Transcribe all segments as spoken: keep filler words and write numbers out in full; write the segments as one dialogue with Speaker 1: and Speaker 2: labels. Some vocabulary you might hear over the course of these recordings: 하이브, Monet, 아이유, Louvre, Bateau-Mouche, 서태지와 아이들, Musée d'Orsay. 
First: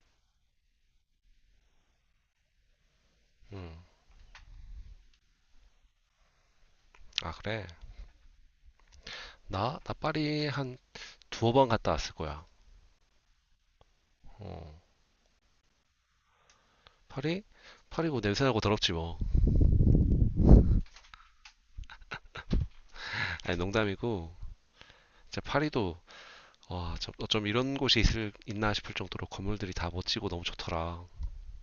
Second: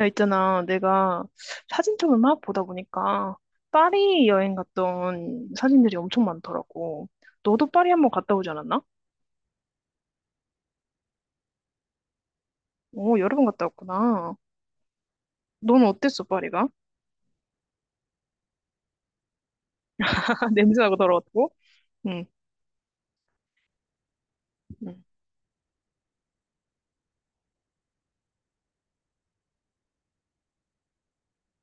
Speaker 1: 야, 있잖아. 내가 사진첩을 막 보다 보니까 파리 여행 갔던 사진들이 엄청 많더라고.
Speaker 2: 아, 그래?
Speaker 1: 너도 파리 한 번 갔다 오지 않았나?
Speaker 2: 나? 나 파리 한 두어 번 갔다 왔을 거야.
Speaker 1: 오, 여러 번 갔다 왔구나.
Speaker 2: 어,
Speaker 1: 넌 어땠어, 파리가?
Speaker 2: 파리? 파리고 냄새나고 더럽지 뭐.
Speaker 1: 냄새나고 더러웠고? 응,
Speaker 2: 아니, 농담이고.
Speaker 1: 응.
Speaker 2: 진짜 파리도, 와, 저- 어쩜 이런 곳이 있을, 있나 싶을 정도로 건물들이 다 멋지고 너무 좋더라.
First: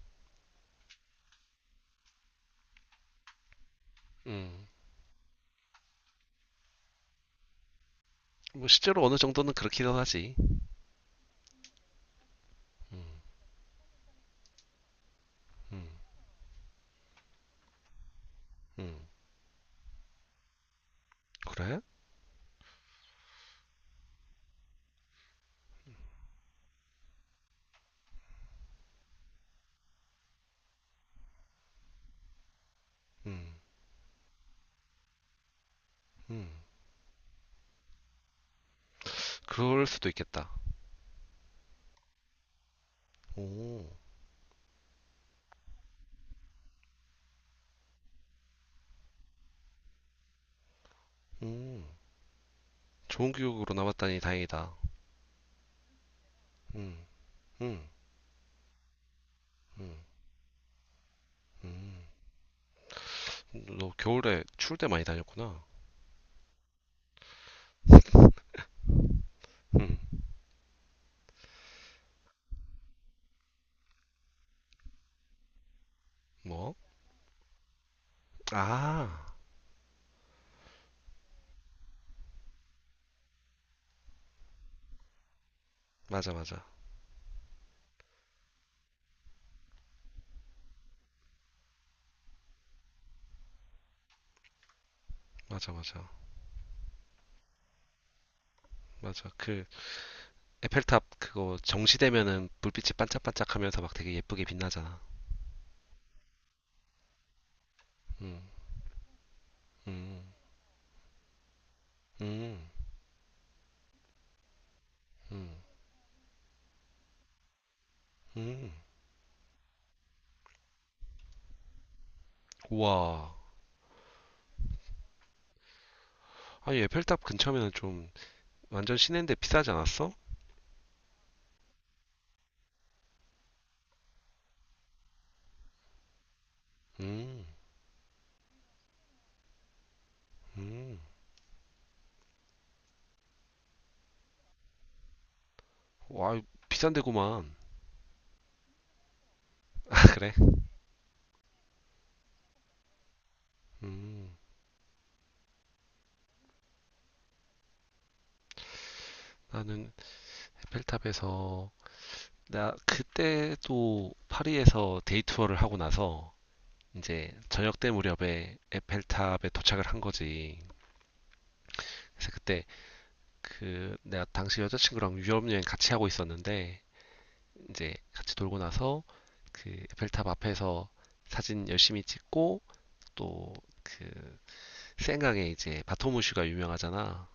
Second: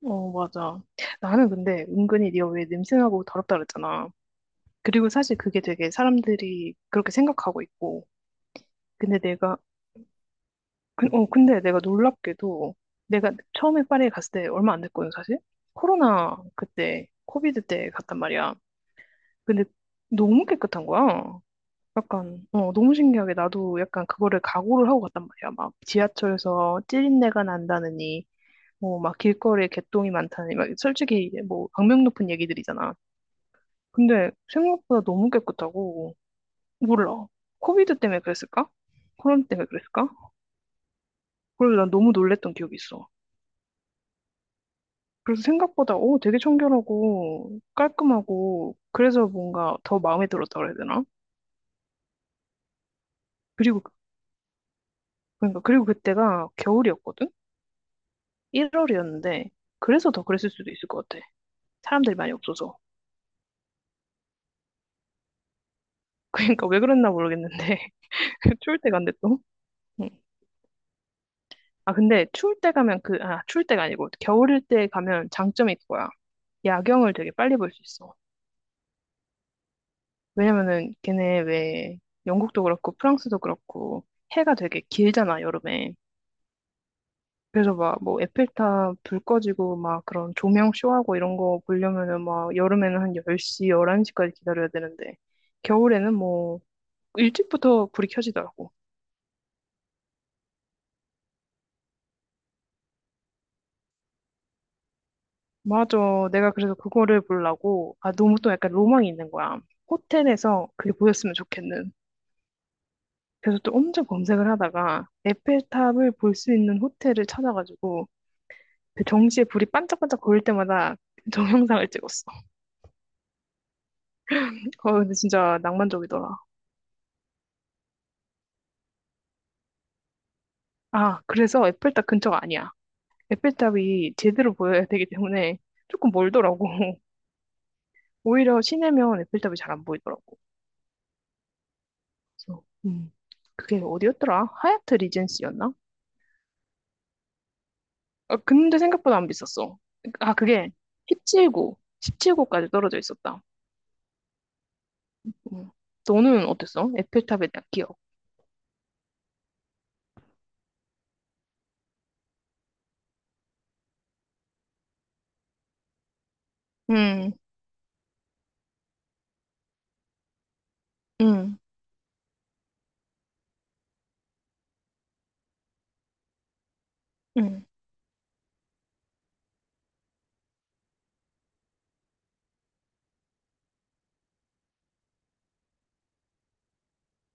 Speaker 1: 어, 맞아. 나는 근데 은근히 네가 왜 냄새나고 더럽다 그랬잖아.
Speaker 2: 음,
Speaker 1: 그리고 사실 그게 되게 사람들이 그렇게 생각하고 있고.
Speaker 2: 뭐 실제로 어느
Speaker 1: 근데
Speaker 2: 정도는
Speaker 1: 내가
Speaker 2: 그렇기도 하지.
Speaker 1: 근- 어, 근데 내가 놀랍게도 내가 처음에 파리에 갔을 때 얼마 안 됐거든, 사실.
Speaker 2: 음,
Speaker 1: 코로나 그때, 코비드 때 갔단 말이야.
Speaker 2: 음,
Speaker 1: 근데 너무 깨끗한 거야.
Speaker 2: 그래?
Speaker 1: 약간, 어, 너무 신기하게 나도 약간 그거를 각오를 하고 갔단 말이야. 막 지하철에서 찌린내가 난다느니, 뭐 막 길거리에 개똥이 많다느니, 막 솔직히 뭐 악명 높은 얘기들이잖아.
Speaker 2: 음,
Speaker 1: 근데 생각보다 너무 깨끗하고,
Speaker 2: 음,
Speaker 1: 몰라. 코비드 때문에 그랬을까? 코로나 때문에
Speaker 2: 그럴 수도
Speaker 1: 그랬을까?
Speaker 2: 있겠다.
Speaker 1: 그래서 난 너무 놀랬던 기억이 있어.
Speaker 2: 오,
Speaker 1: 그래서 생각보다 오, 되게 청결하고 깔끔하고 그래서 뭔가 더 마음에 들었다고 해야 되나?
Speaker 2: 음, 좋은 기억으로
Speaker 1: 그리고 그-
Speaker 2: 남았다니 다행이다.
Speaker 1: 그러니까 그리고 그때가
Speaker 2: 음,
Speaker 1: 겨울이었거든?
Speaker 2: 음,
Speaker 1: 일월이었는데
Speaker 2: 음,
Speaker 1: 그래서 더 그랬을 수도 있을 것 같아.
Speaker 2: 음.
Speaker 1: 사람들이 많이 없어서.
Speaker 2: 너 겨울에 추울 때 많이 다녔구나.
Speaker 1: 그러니까 왜 그랬나 모르겠는데 추울 때 간대 또.
Speaker 2: 음,
Speaker 1: 응. 아 근데 추울 때 가면 그 아 추울 때가 아니고 겨울일 때 가면 장점이 그거야.
Speaker 2: 뭐?
Speaker 1: 야경을 되게 빨리 볼 수 있어.
Speaker 2: 아,
Speaker 1: 왜냐면은 걔네 왜 영국도 그렇고 프랑스도 그렇고 해가 되게 길잖아 여름에.
Speaker 2: 맞아, 맞아.
Speaker 1: 그래서 막 뭐 에펠탑 불 꺼지고 막 그런 조명 쇼하고 이런 거 보려면은 막 여름에는 한 열 시, 열한 시까지 기다려야 되는데
Speaker 2: 맞아, 맞아.
Speaker 1: 겨울에는 뭐 일찍부터 불이 켜지더라고.
Speaker 2: 맞아. 그, 에펠탑 그거 정시되면은 불빛이 반짝반짝 하면서 막 되게 예쁘게 빛나잖아.
Speaker 1: 맞아. 내가 그래서 그거를 보려고 아 너무
Speaker 2: 음,
Speaker 1: 또 약간 로망이 있는 거야.
Speaker 2: 음,
Speaker 1: 호텔에서 그게 보였으면 좋겠는.
Speaker 2: 음,
Speaker 1: 그래서 또 엄청 검색을 하다가
Speaker 2: 음,
Speaker 1: 에펠탑을 볼 수 있는 호텔을 찾아가지고
Speaker 2: 음.
Speaker 1: 그 정시에 불이 반짝반짝 보일 때마다 그 동영상을 찍었어.
Speaker 2: 우와.
Speaker 1: 어, 근데 진짜 낭만적이더라.
Speaker 2: 아니, 에펠탑 근처면은 좀 완전 시내인데 비싸지 않았어?
Speaker 1: 아, 그래서 에펠탑 근처가 아니야. 에펠탑이 제대로 보여야 되기 때문에 조금 멀더라고.
Speaker 2: 음,
Speaker 1: 오히려 시내면 에펠탑이 잘 안 보이더라고.
Speaker 2: 음.
Speaker 1: 그래서, 음, 그게 어디였더라? 하얏트 리젠시였나?
Speaker 2: 와, 비싼 데구만.
Speaker 1: 아, 근데 생각보다 안 비쌌어.
Speaker 2: 그래.
Speaker 1: 아, 그게 십칠 구 십칠 구까지 떨어져 있었다.
Speaker 2: 음,
Speaker 1: 음. 너는 어땠어? 에펠탑에 대한 기억.
Speaker 2: 나는 에펠탑에서, 나 그때도 파리에서 데이 투어를 하고 나서 이제
Speaker 1: 음,
Speaker 2: 저녁 때 무렵에 에펠탑에 도착을 한 거지.
Speaker 1: 음,
Speaker 2: 그래서 그때 그 내가 당시 여자친구랑 유럽 여행 같이 하고 있었는데
Speaker 1: 음.
Speaker 2: 이제 같이 돌고 나서 그 에펠탑 앞에서 사진 열심히 찍고 또 그 센강에 이제 바토무슈가 유명하잖아.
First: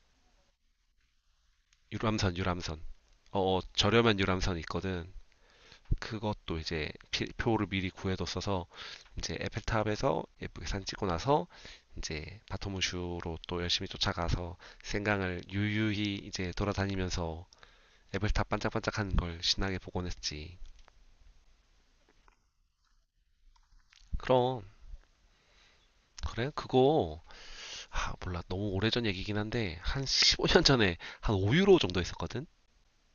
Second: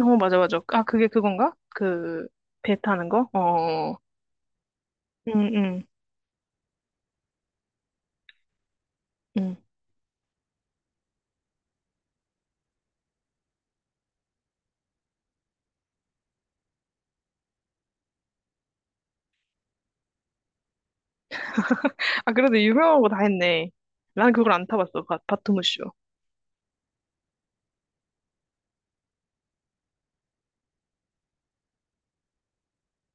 Speaker 1: 어, 맞아, 맞아. 아, 그게 그건가? 그,
Speaker 2: 유람선
Speaker 1: 배
Speaker 2: 유람선.
Speaker 1: 타는 거?
Speaker 2: 어, 어
Speaker 1: 어,
Speaker 2: 저렴한 유람선 있거든.
Speaker 1: 음, 음,
Speaker 2: 그것도 이제 표를 미리 구해뒀어서 이제
Speaker 1: 음.
Speaker 2: 에펠탑에서 예쁘게 사진 찍고 나서 이제 바토무슈로 또 열심히 쫓아가서 생강을 유유히 이제 돌아다니면서 에펠탑 반짝반짝하는 걸 신나게 보곤 했지.
Speaker 1: 아, 그래도 유명한 거 다 했네. 난 그걸
Speaker 2: 그럼
Speaker 1: 안 타봤어, 바, 바토무쇼.
Speaker 2: 그래? 그거 아, 몰라 너무 오래전 얘기긴 한데 한 십오 년 전에 한 오 유로 정도 했었거든?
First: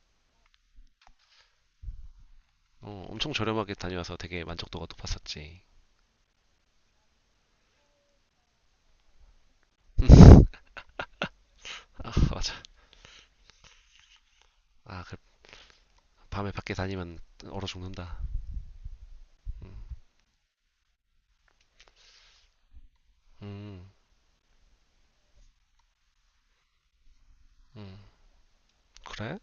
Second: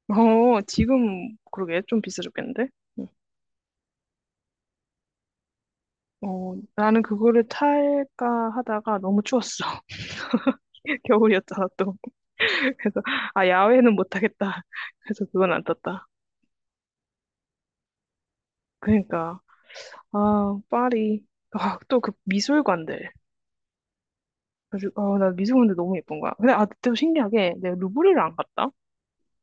Speaker 1: 어, 지금 그러게 좀 비싸졌겠는데?
Speaker 2: 어,
Speaker 1: 응.
Speaker 2: 엄청 저렴하게 다녀와서 되게 만족도가 높았었지.
Speaker 1: 어, 나는 그거를 탈까 하다가 너무 추웠어. 겨울이었잖아, 또.
Speaker 2: 아, 맞아.
Speaker 1: 그래서, 아, 야외는 못하겠다.
Speaker 2: 아, 그
Speaker 1: 그래서 그건 안 탔다.
Speaker 2: 밤에 밖에 다니면 얼어 죽는다.
Speaker 1: 그러니까, 아, 파리. 아, 또 그 미술관들.
Speaker 2: 음,
Speaker 1: 그래서, 아, 나 미술관들 너무 예쁜 거야. 근데, 아, 또 신기하게 내가 루브르를 안 갔다?
Speaker 2: 그래?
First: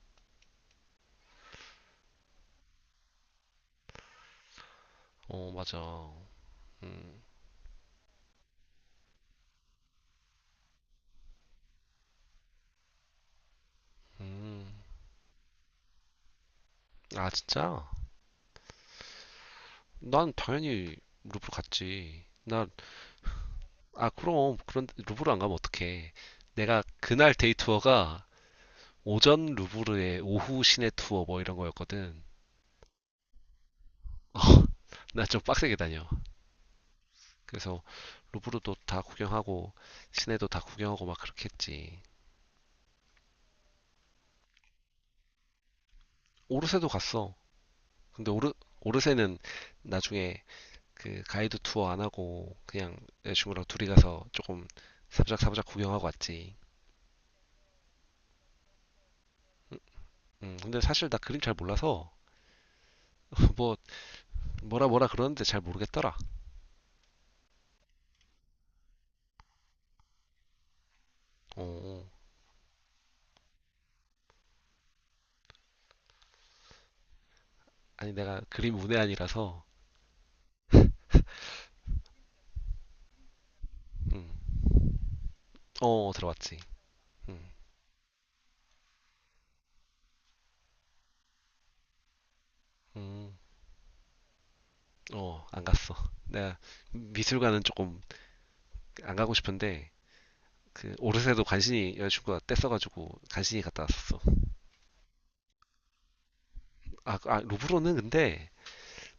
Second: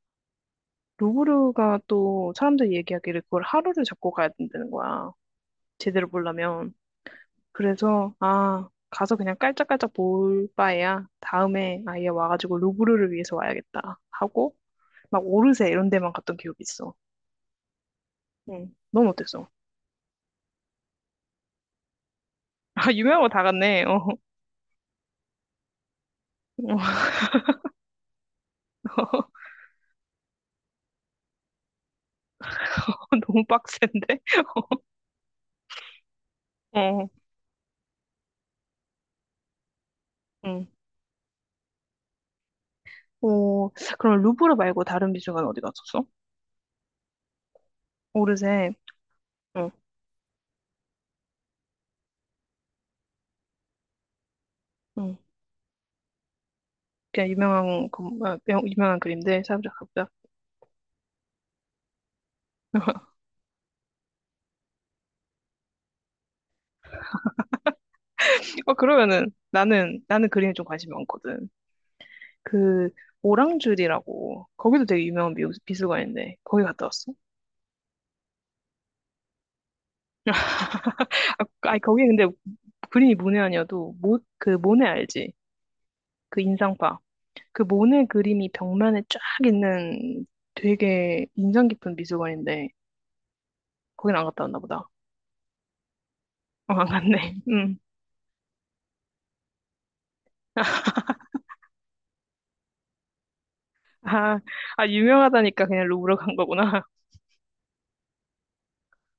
Speaker 1: 루브르가 또 사람들이 얘기하기를 그걸 하루를 잡고 가야 된다는 거야.
Speaker 2: 어,
Speaker 1: 제대로
Speaker 2: 맞아.
Speaker 1: 보려면.
Speaker 2: 음,
Speaker 1: 그래서 아 가서 그냥 깔짝깔짝 볼 바에야 다음에 아예 와가지고 루브르를 위해서 와야겠다 하고
Speaker 2: 음.
Speaker 1: 막 오르세 이런 데만 갔던 기억이 있어.
Speaker 2: 아, 진짜?
Speaker 1: 응. 넌 어땠어?
Speaker 2: 난 당연히 루브르 갔지. 나,
Speaker 1: 아 유명한 거 다 갔네. 어.
Speaker 2: 아, 그럼. 그런데 루브르 안 가면 어떡해. 내가 그날 데이 투어가 오전 루브르에 오후 시내 투어 뭐 이런 거였거든.
Speaker 1: 너무 빡센데.
Speaker 2: 나 좀 빡세게 다녀.
Speaker 1: 어.
Speaker 2: 그래서 루브르도 다 구경하고, 시내도 다
Speaker 1: 응.
Speaker 2: 구경하고 막 그렇게 했지.
Speaker 1: 오 그럼 루브르 말고 다른 미술관 어디 갔었어?
Speaker 2: 오르세도 갔어. 근데 오르,
Speaker 1: 오르세.
Speaker 2: 오르세는
Speaker 1: 응.
Speaker 2: 나중에 그 가이드 투어 안 하고 그냥 여자친구랑 둘이 가서 조금
Speaker 1: 응.
Speaker 2: 사부작사부작 구경하고 왔지.
Speaker 1: 그냥 유명한 그, 아, 명- 유명한 그림들 사부작 사부작.
Speaker 2: 음, 근데 사실 나 그림 잘 몰라서 뭐 뭐라 뭐라 그러는데 잘 모르겠더라.
Speaker 1: 어 그러면은 나는 나는 그림에 좀 관심이 많거든.
Speaker 2: 어, 어.
Speaker 1: 그 오랑줄이라고 거기도 되게 유명한 미- 미술관인데 거기 갔다 왔어?
Speaker 2: 아니 내가 그림 문외한이라서
Speaker 1: 아, 아니 거기 근데 그림이 모네 아니어도 모,
Speaker 2: 음,
Speaker 1: 그 모네 알지?
Speaker 2: 어 어,
Speaker 1: 그
Speaker 2: 들어왔지.
Speaker 1: 인상파
Speaker 2: 음,
Speaker 1: 그 모네 그림이 벽면에 쫙 있는 되게 인상 깊은 미술관인데
Speaker 2: 음,
Speaker 1: 거긴 안 갔다 왔나 보다.
Speaker 2: 어, 안 갔어. 내가
Speaker 1: 어, 안 갔네.
Speaker 2: 미술관은
Speaker 1: 응.
Speaker 2: 조금 안 가고 싶은데 그 오르세도 간신히 여자친구가 뗐어가지고 간신히 갔다 왔었어.
Speaker 1: 아, 아 유명하다니까 그냥 루브르 간 거구나.
Speaker 2: 아, 아 루브르는 근데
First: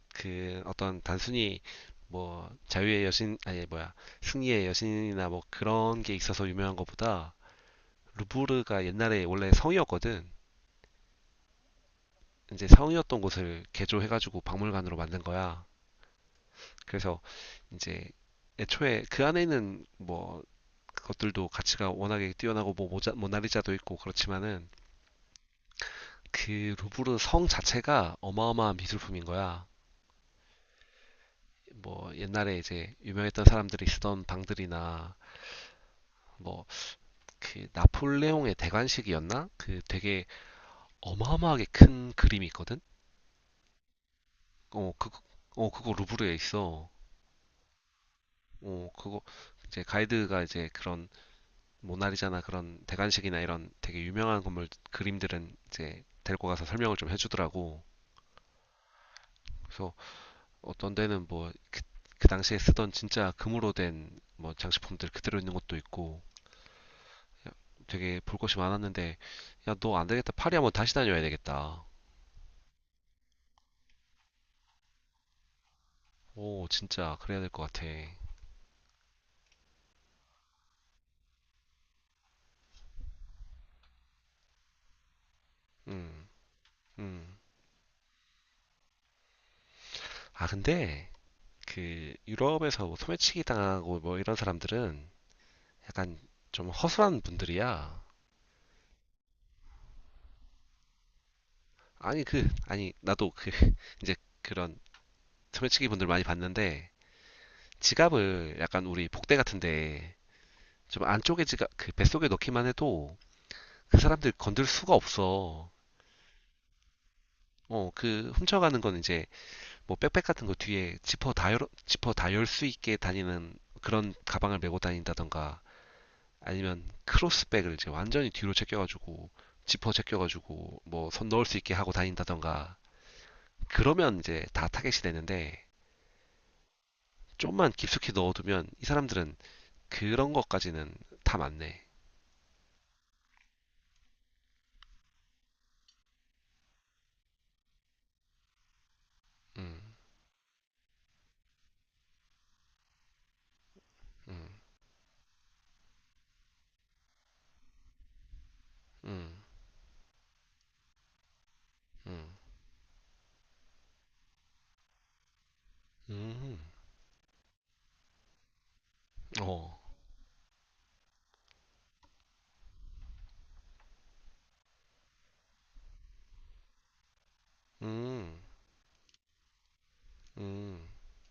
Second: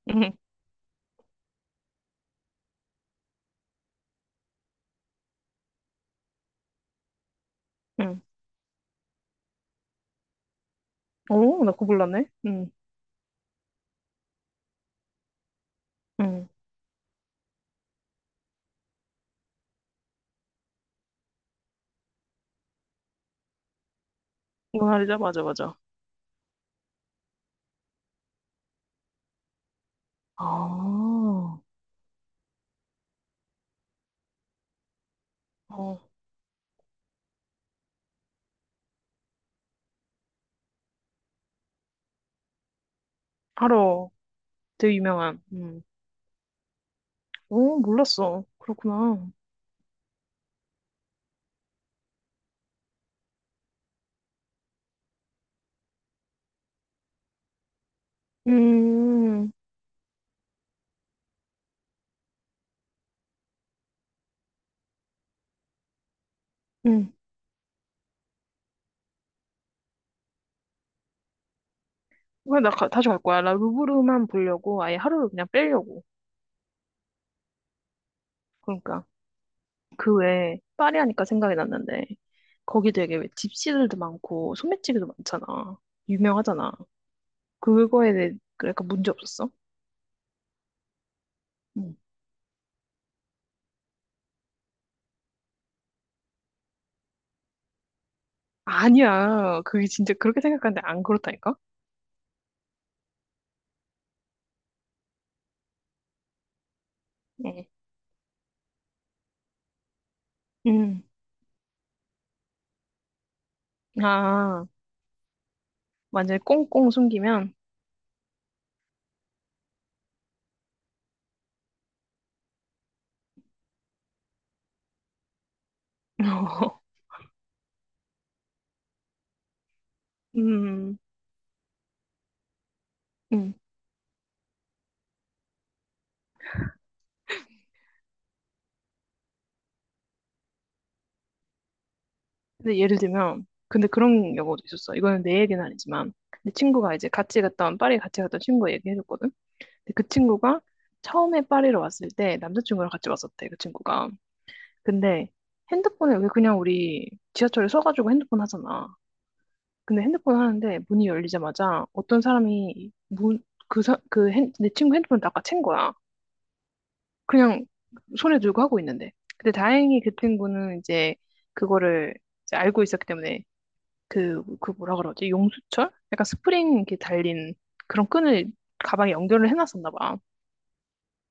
Speaker 1: 응,
Speaker 2: 그 어떤 단순히 뭐 자유의 여신 아니 뭐야 승리의 여신이나 뭐 그런 게 있어서 유명한 것보다
Speaker 1: 응.
Speaker 2: 루브르가 옛날에 원래 성이었거든.
Speaker 1: 오, 나 그거 몰랐네.
Speaker 2: 이제
Speaker 1: 응,
Speaker 2: 성이었던 곳을 개조해가지고 박물관으로 만든 거야.
Speaker 1: 응.
Speaker 2: 그래서 이제 애초에 그 안에는 뭐 것들도 가치가 워낙에 뛰어나고 뭐 모자, 모나리자도 있고 그렇지만은
Speaker 1: 모나리자 맞아 맞아.
Speaker 2: 그 루브르 성 자체가 어마어마한 미술품인 거야.
Speaker 1: 아, 어,
Speaker 2: 뭐 옛날에 이제 유명했던 사람들이 쓰던 방들이나 뭐 그 나폴레옹의 대관식이었나? 그 되게 어마어마하게 큰 그림이 있거든.
Speaker 1: 바로
Speaker 2: 어
Speaker 1: 되게
Speaker 2: 그거
Speaker 1: 유명한.
Speaker 2: 어
Speaker 1: 음.
Speaker 2: 그거 루브르에 있어.
Speaker 1: 오, 몰랐어.
Speaker 2: 어
Speaker 1: 그렇구나.
Speaker 2: 그거 이제 가이드가 이제 그런 모나리자나 그런 대관식이나 이런 되게 유명한 건물 그림들은 이제 데리고 가서 설명을 좀 해주더라고.
Speaker 1: 음,
Speaker 2: 그래서 어떤 데는 뭐 그 당시에 쓰던 진짜 금으로 된 뭐 장식품들 그대로 있는 것도 있고
Speaker 1: 음.
Speaker 2: 되게 볼 것이 많았는데 야, 너 안 되겠다. 파리 한번 다시 다녀야 되겠다.
Speaker 1: 그래, 나 가- 다시 갈 거야. 나 루브르만 보려고 아예 하루를 그냥 빼려고.
Speaker 2: 오, 진짜 그래야 될 것 같아.
Speaker 1: 그러니까 그 외에 파리 하니까 생각이 났는데 거기 되게 왜 집시들도 많고 소매치기도 많잖아.
Speaker 2: 음,
Speaker 1: 유명하잖아.
Speaker 2: 음.
Speaker 1: 그거에 대해 그러니까 문제 없었어?
Speaker 2: 아, 근데
Speaker 1: 응.
Speaker 2: 그 유럽에서 뭐 소매치기 당하고 뭐 이런 사람들은 약간 좀 허술한 분들이야.
Speaker 1: 아니야. 그게 진짜 그렇게 생각하는데 안 그렇다니까?
Speaker 2: 아니 그 아니 나도 그 이제 그런 소매치기 분들 많이 봤는데
Speaker 1: 응.
Speaker 2: 지갑을 약간 우리 복대 같은데
Speaker 1: 음.
Speaker 2: 좀 안쪽에 지갑 그 뱃속에 넣기만 해도 그 사람들 건들
Speaker 1: 아,
Speaker 2: 수가 없어.
Speaker 1: 완전히 꽁꽁 숨기면.
Speaker 2: 어, 그 훔쳐가는 건 이제 뭐 백팩 같은 거 뒤에 지퍼 다 열, 지퍼 다 열 수 있게 다니는 그런 가방을 메고 다닌다던가 아니면 크로스백을 이제 완전히 뒤로 제껴가지고 지퍼 제껴가지고
Speaker 1: 음.
Speaker 2: 뭐 손 넣을 수 있게 하고 다닌다던가
Speaker 1: 음.
Speaker 2: 그러면 이제 다 타겟이 되는데 좀만 깊숙이 넣어두면 이 사람들은 그런 것까지는 다 맞네.
Speaker 1: 근데 예를 들면, 근데 그런 경우도 있었어. 이거는 내 얘기는 아니지만, 내 친구가 이제 같이 갔던, 파리 같이 갔던 친구가 얘기해줬거든.
Speaker 2: 음,
Speaker 1: 근데 그 친구가 처음에 파리로 왔을 때 남자친구랑 같이 왔었대, 그 친구가.
Speaker 2: 음,
Speaker 1: 근데 핸드폰을 왜 그냥 우리 지하철에 서가지고 핸드폰 하잖아.
Speaker 2: 음,
Speaker 1: 근데 핸드폰 하는데 문이 열리자마자 어떤
Speaker 2: 음,
Speaker 1: 사람이 문, 그, 사, 그 핸, 내 친구 핸드폰을 다아챈 거야.
Speaker 2: 음,
Speaker 1: 그냥 손에 들고 하고 있는데. 근데
Speaker 2: 어,
Speaker 1: 다행히 그 친구는 이제 그거를 이제 알고 있었기 때문에 그, 그 뭐라 그러지? 용수철? 약간 스프링 이렇게 달린 그런
Speaker 2: 음,
Speaker 1: 끈을 가방에 연결을 해놨었나 봐.
Speaker 2: 음,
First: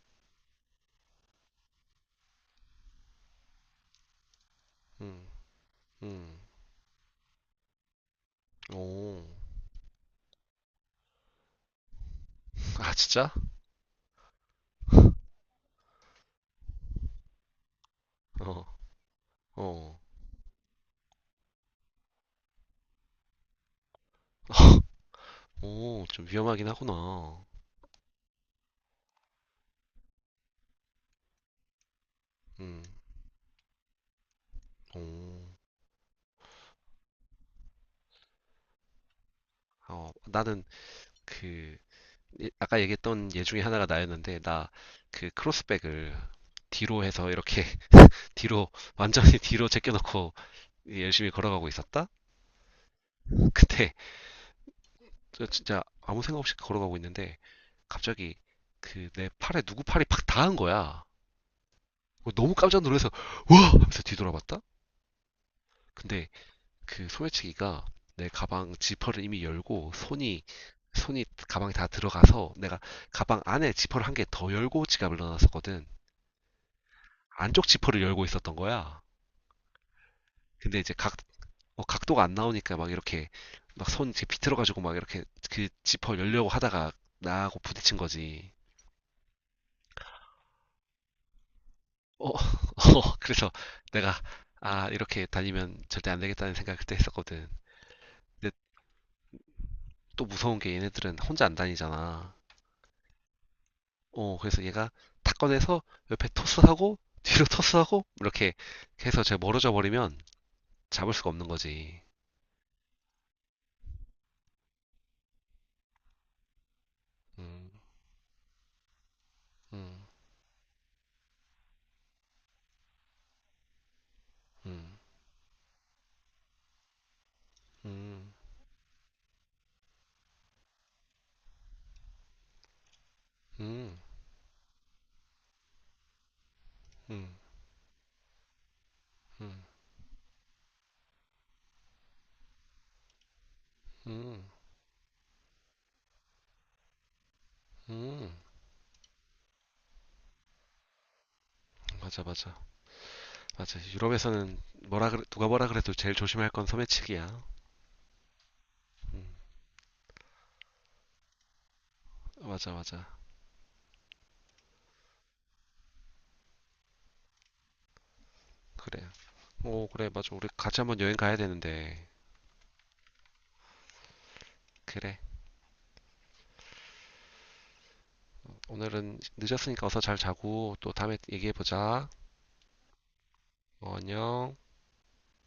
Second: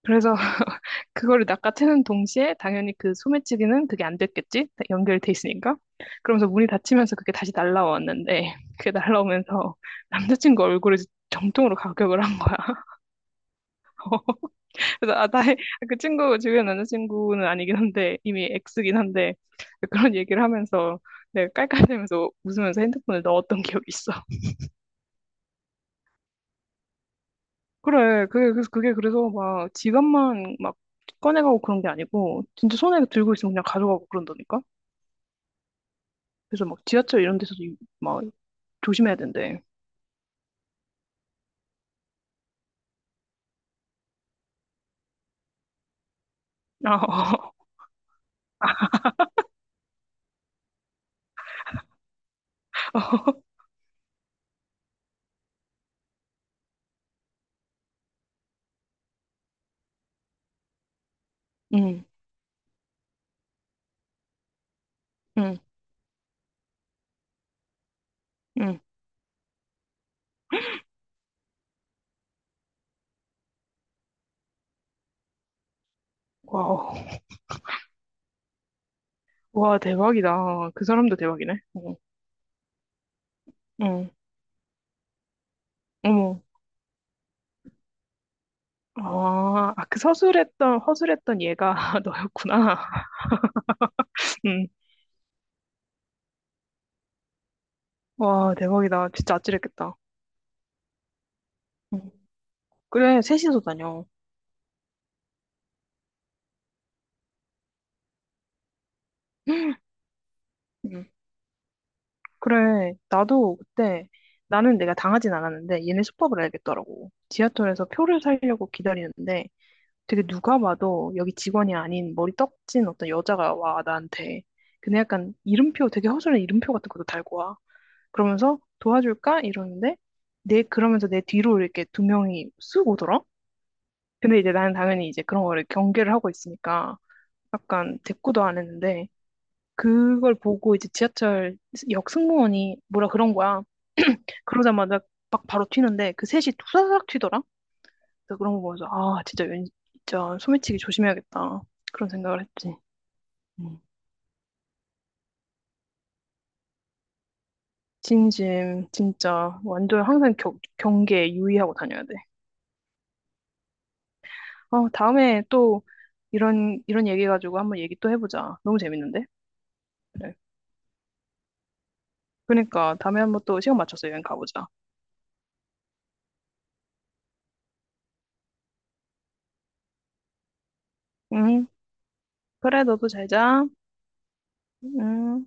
Speaker 1: 그래서 그거를 낚아채는 동시에 당연히 그 소매치기는 그게 안 됐겠지?
Speaker 2: 음,
Speaker 1: 연결돼 있으니까.
Speaker 2: 음,
Speaker 1: 그러면서 문이 닫히면서 그게 다시 날라왔는데 그게
Speaker 2: 오,
Speaker 1: 날라오면서 남자친구 얼굴을 정통으로 가격을 한 거야.
Speaker 2: 아 진짜?
Speaker 1: 그래서 아, 나의 아, 그 친구 주변 남자친구는 아니긴 한데 이미
Speaker 2: 어,
Speaker 1: X긴 한데
Speaker 2: 어,
Speaker 1: 그런 얘기를 하면서 내가 깔깔대면서 웃으면서 핸드폰을 넣었던 기억이 있어.
Speaker 2: 오, 좀 위험하긴 하구나.
Speaker 1: 그래, 그게, 그래서 그게 그래서 막 지갑만 막 꺼내가고 그런 게 아니고, 진짜
Speaker 2: 음,
Speaker 1: 손에 들고 있으면 그냥 가져가고 그런다니까?
Speaker 2: 오,
Speaker 1: 그래서 막 지하철 이런 데서도 이- 막 조심해야 된대.
Speaker 2: 어, 나는 그 예- 아까 얘기했던 예 중에 하나가 나였는데 나 그 크로스백을
Speaker 1: 아,
Speaker 2: 뒤로 해서
Speaker 1: 어.
Speaker 2: 이렇게 뒤로 완전히 뒤로 제껴놓고 열심히 걸어가고 있었다. 그때 저 진짜 아무 생각 없이 걸어가고 있는데 갑자기 그 내 팔에 누구 팔이 팍 닿은 거야.
Speaker 1: 응,
Speaker 2: 어, 너무 깜짝 놀라서 와! 하면서 뒤돌아봤다?
Speaker 1: 응,
Speaker 2: 근데 그 소매치기가 내 가방
Speaker 1: 응.
Speaker 2: 지퍼를 이미 열고 손이 손이 가방에 다 들어가서 내가 가방 안에 지퍼를 한 개 더 열고 지갑을 넣어놨었거든.
Speaker 1: 와우.
Speaker 2: 안쪽 지퍼를 열고 있었던 거야.
Speaker 1: 와, 대박이다.
Speaker 2: 근데
Speaker 1: 그
Speaker 2: 이제 각,
Speaker 1: 사람도 대박이네.
Speaker 2: 어,
Speaker 1: 응,
Speaker 2: 각도가 안 나오니까 막 이렇게 막 손
Speaker 1: 응,
Speaker 2: 이렇게 비틀어가지고 막 이렇게 그 지퍼
Speaker 1: 어머.
Speaker 2: 열려고 하다가 나하고 부딪힌 거지.
Speaker 1: 아, 아, 그 서술했던, 허술했던 얘가
Speaker 2: 어,
Speaker 1: 너였구나.
Speaker 2: 어, 그래서 내가,
Speaker 1: 응.
Speaker 2: 아, 이렇게 다니면 절대 안 되겠다는 생각을 그때 했었거든.
Speaker 1: 와,
Speaker 2: 근데
Speaker 1: 대박이다. 진짜 아찔했겠다.
Speaker 2: 또 무서운 게 얘네들은 혼자 안
Speaker 1: 응.
Speaker 2: 다니잖아.
Speaker 1: 그래, 셋이서 다녀.
Speaker 2: 어, 그래서 얘가 탁 꺼내서 옆에 토스하고, 뒤로 토스하고, 이렇게 해서 제가 멀어져 버리면 잡을 수가 없는 거지.
Speaker 1: 그래, 나도 그때, 나는 내가 당하진 않았는데, 얘네 수법을 알겠더라고.
Speaker 2: 음,
Speaker 1: 지하철에서 표를 사려고 기다리는데,
Speaker 2: 음,
Speaker 1: 되게 누가 봐도 여기 직원이 아닌 머리 떡진 어떤 여자가 와, 나한테.
Speaker 2: 음,
Speaker 1: 근데 약간 이름표, 되게 허술한 이름표 같은 것도 달고 와.
Speaker 2: 음,
Speaker 1: 그러면서 도와줄까? 이러는데, 내, 그러면서 내 뒤로 이렇게 두 명이 쑥 오더라?
Speaker 2: 음,
Speaker 1: 근데 이제 나는 당연히 이제 그런 거를 경계를 하고 있으니까,
Speaker 2: 음,
Speaker 1: 약간 대꾸도 안 했는데, 그걸 보고 이제 지하철 역 승무원이 뭐라 그런 거야.
Speaker 2: 음,
Speaker 1: 그러자마자 막 바로 튀는데 그 셋이 투사삭 튀더라.
Speaker 2: 음.
Speaker 1: 그래서 그런 거 보면서 아 진짜 왠 진짜 소매치기 조심해야겠다 그런
Speaker 2: 맞아,
Speaker 1: 생각을
Speaker 2: 맞아.
Speaker 1: 했지. 음.
Speaker 2: 맞아. 유럽에서는 뭐라 그래, 누가 뭐라 그래도 제일 조심할 건 소매치기야.
Speaker 1: 진심
Speaker 2: 음,
Speaker 1: 진짜 완전 항상 겨, 경계에 유의하고 다녀야 돼.
Speaker 2: 맞아, 맞아.
Speaker 1: 어 다음에 또 이런 이런 얘기 가지고 한번 얘기 또 해보자. 너무
Speaker 2: 그래.
Speaker 1: 재밌는데?
Speaker 2: 오, 그래,
Speaker 1: 그래.
Speaker 2: 맞아. 우리 같이 한번 여행 가야 되는데.
Speaker 1: 그러니까 다음에 한번 또 시간 맞춰서 여행 가보자.
Speaker 2: 그래. 오늘은 늦었으니까 어서 잘 자고 또 다음에
Speaker 1: 응.
Speaker 2: 얘기해보자.
Speaker 1: 그래 너도 잘 자.
Speaker 2: 어, 안녕.
Speaker 1: 응.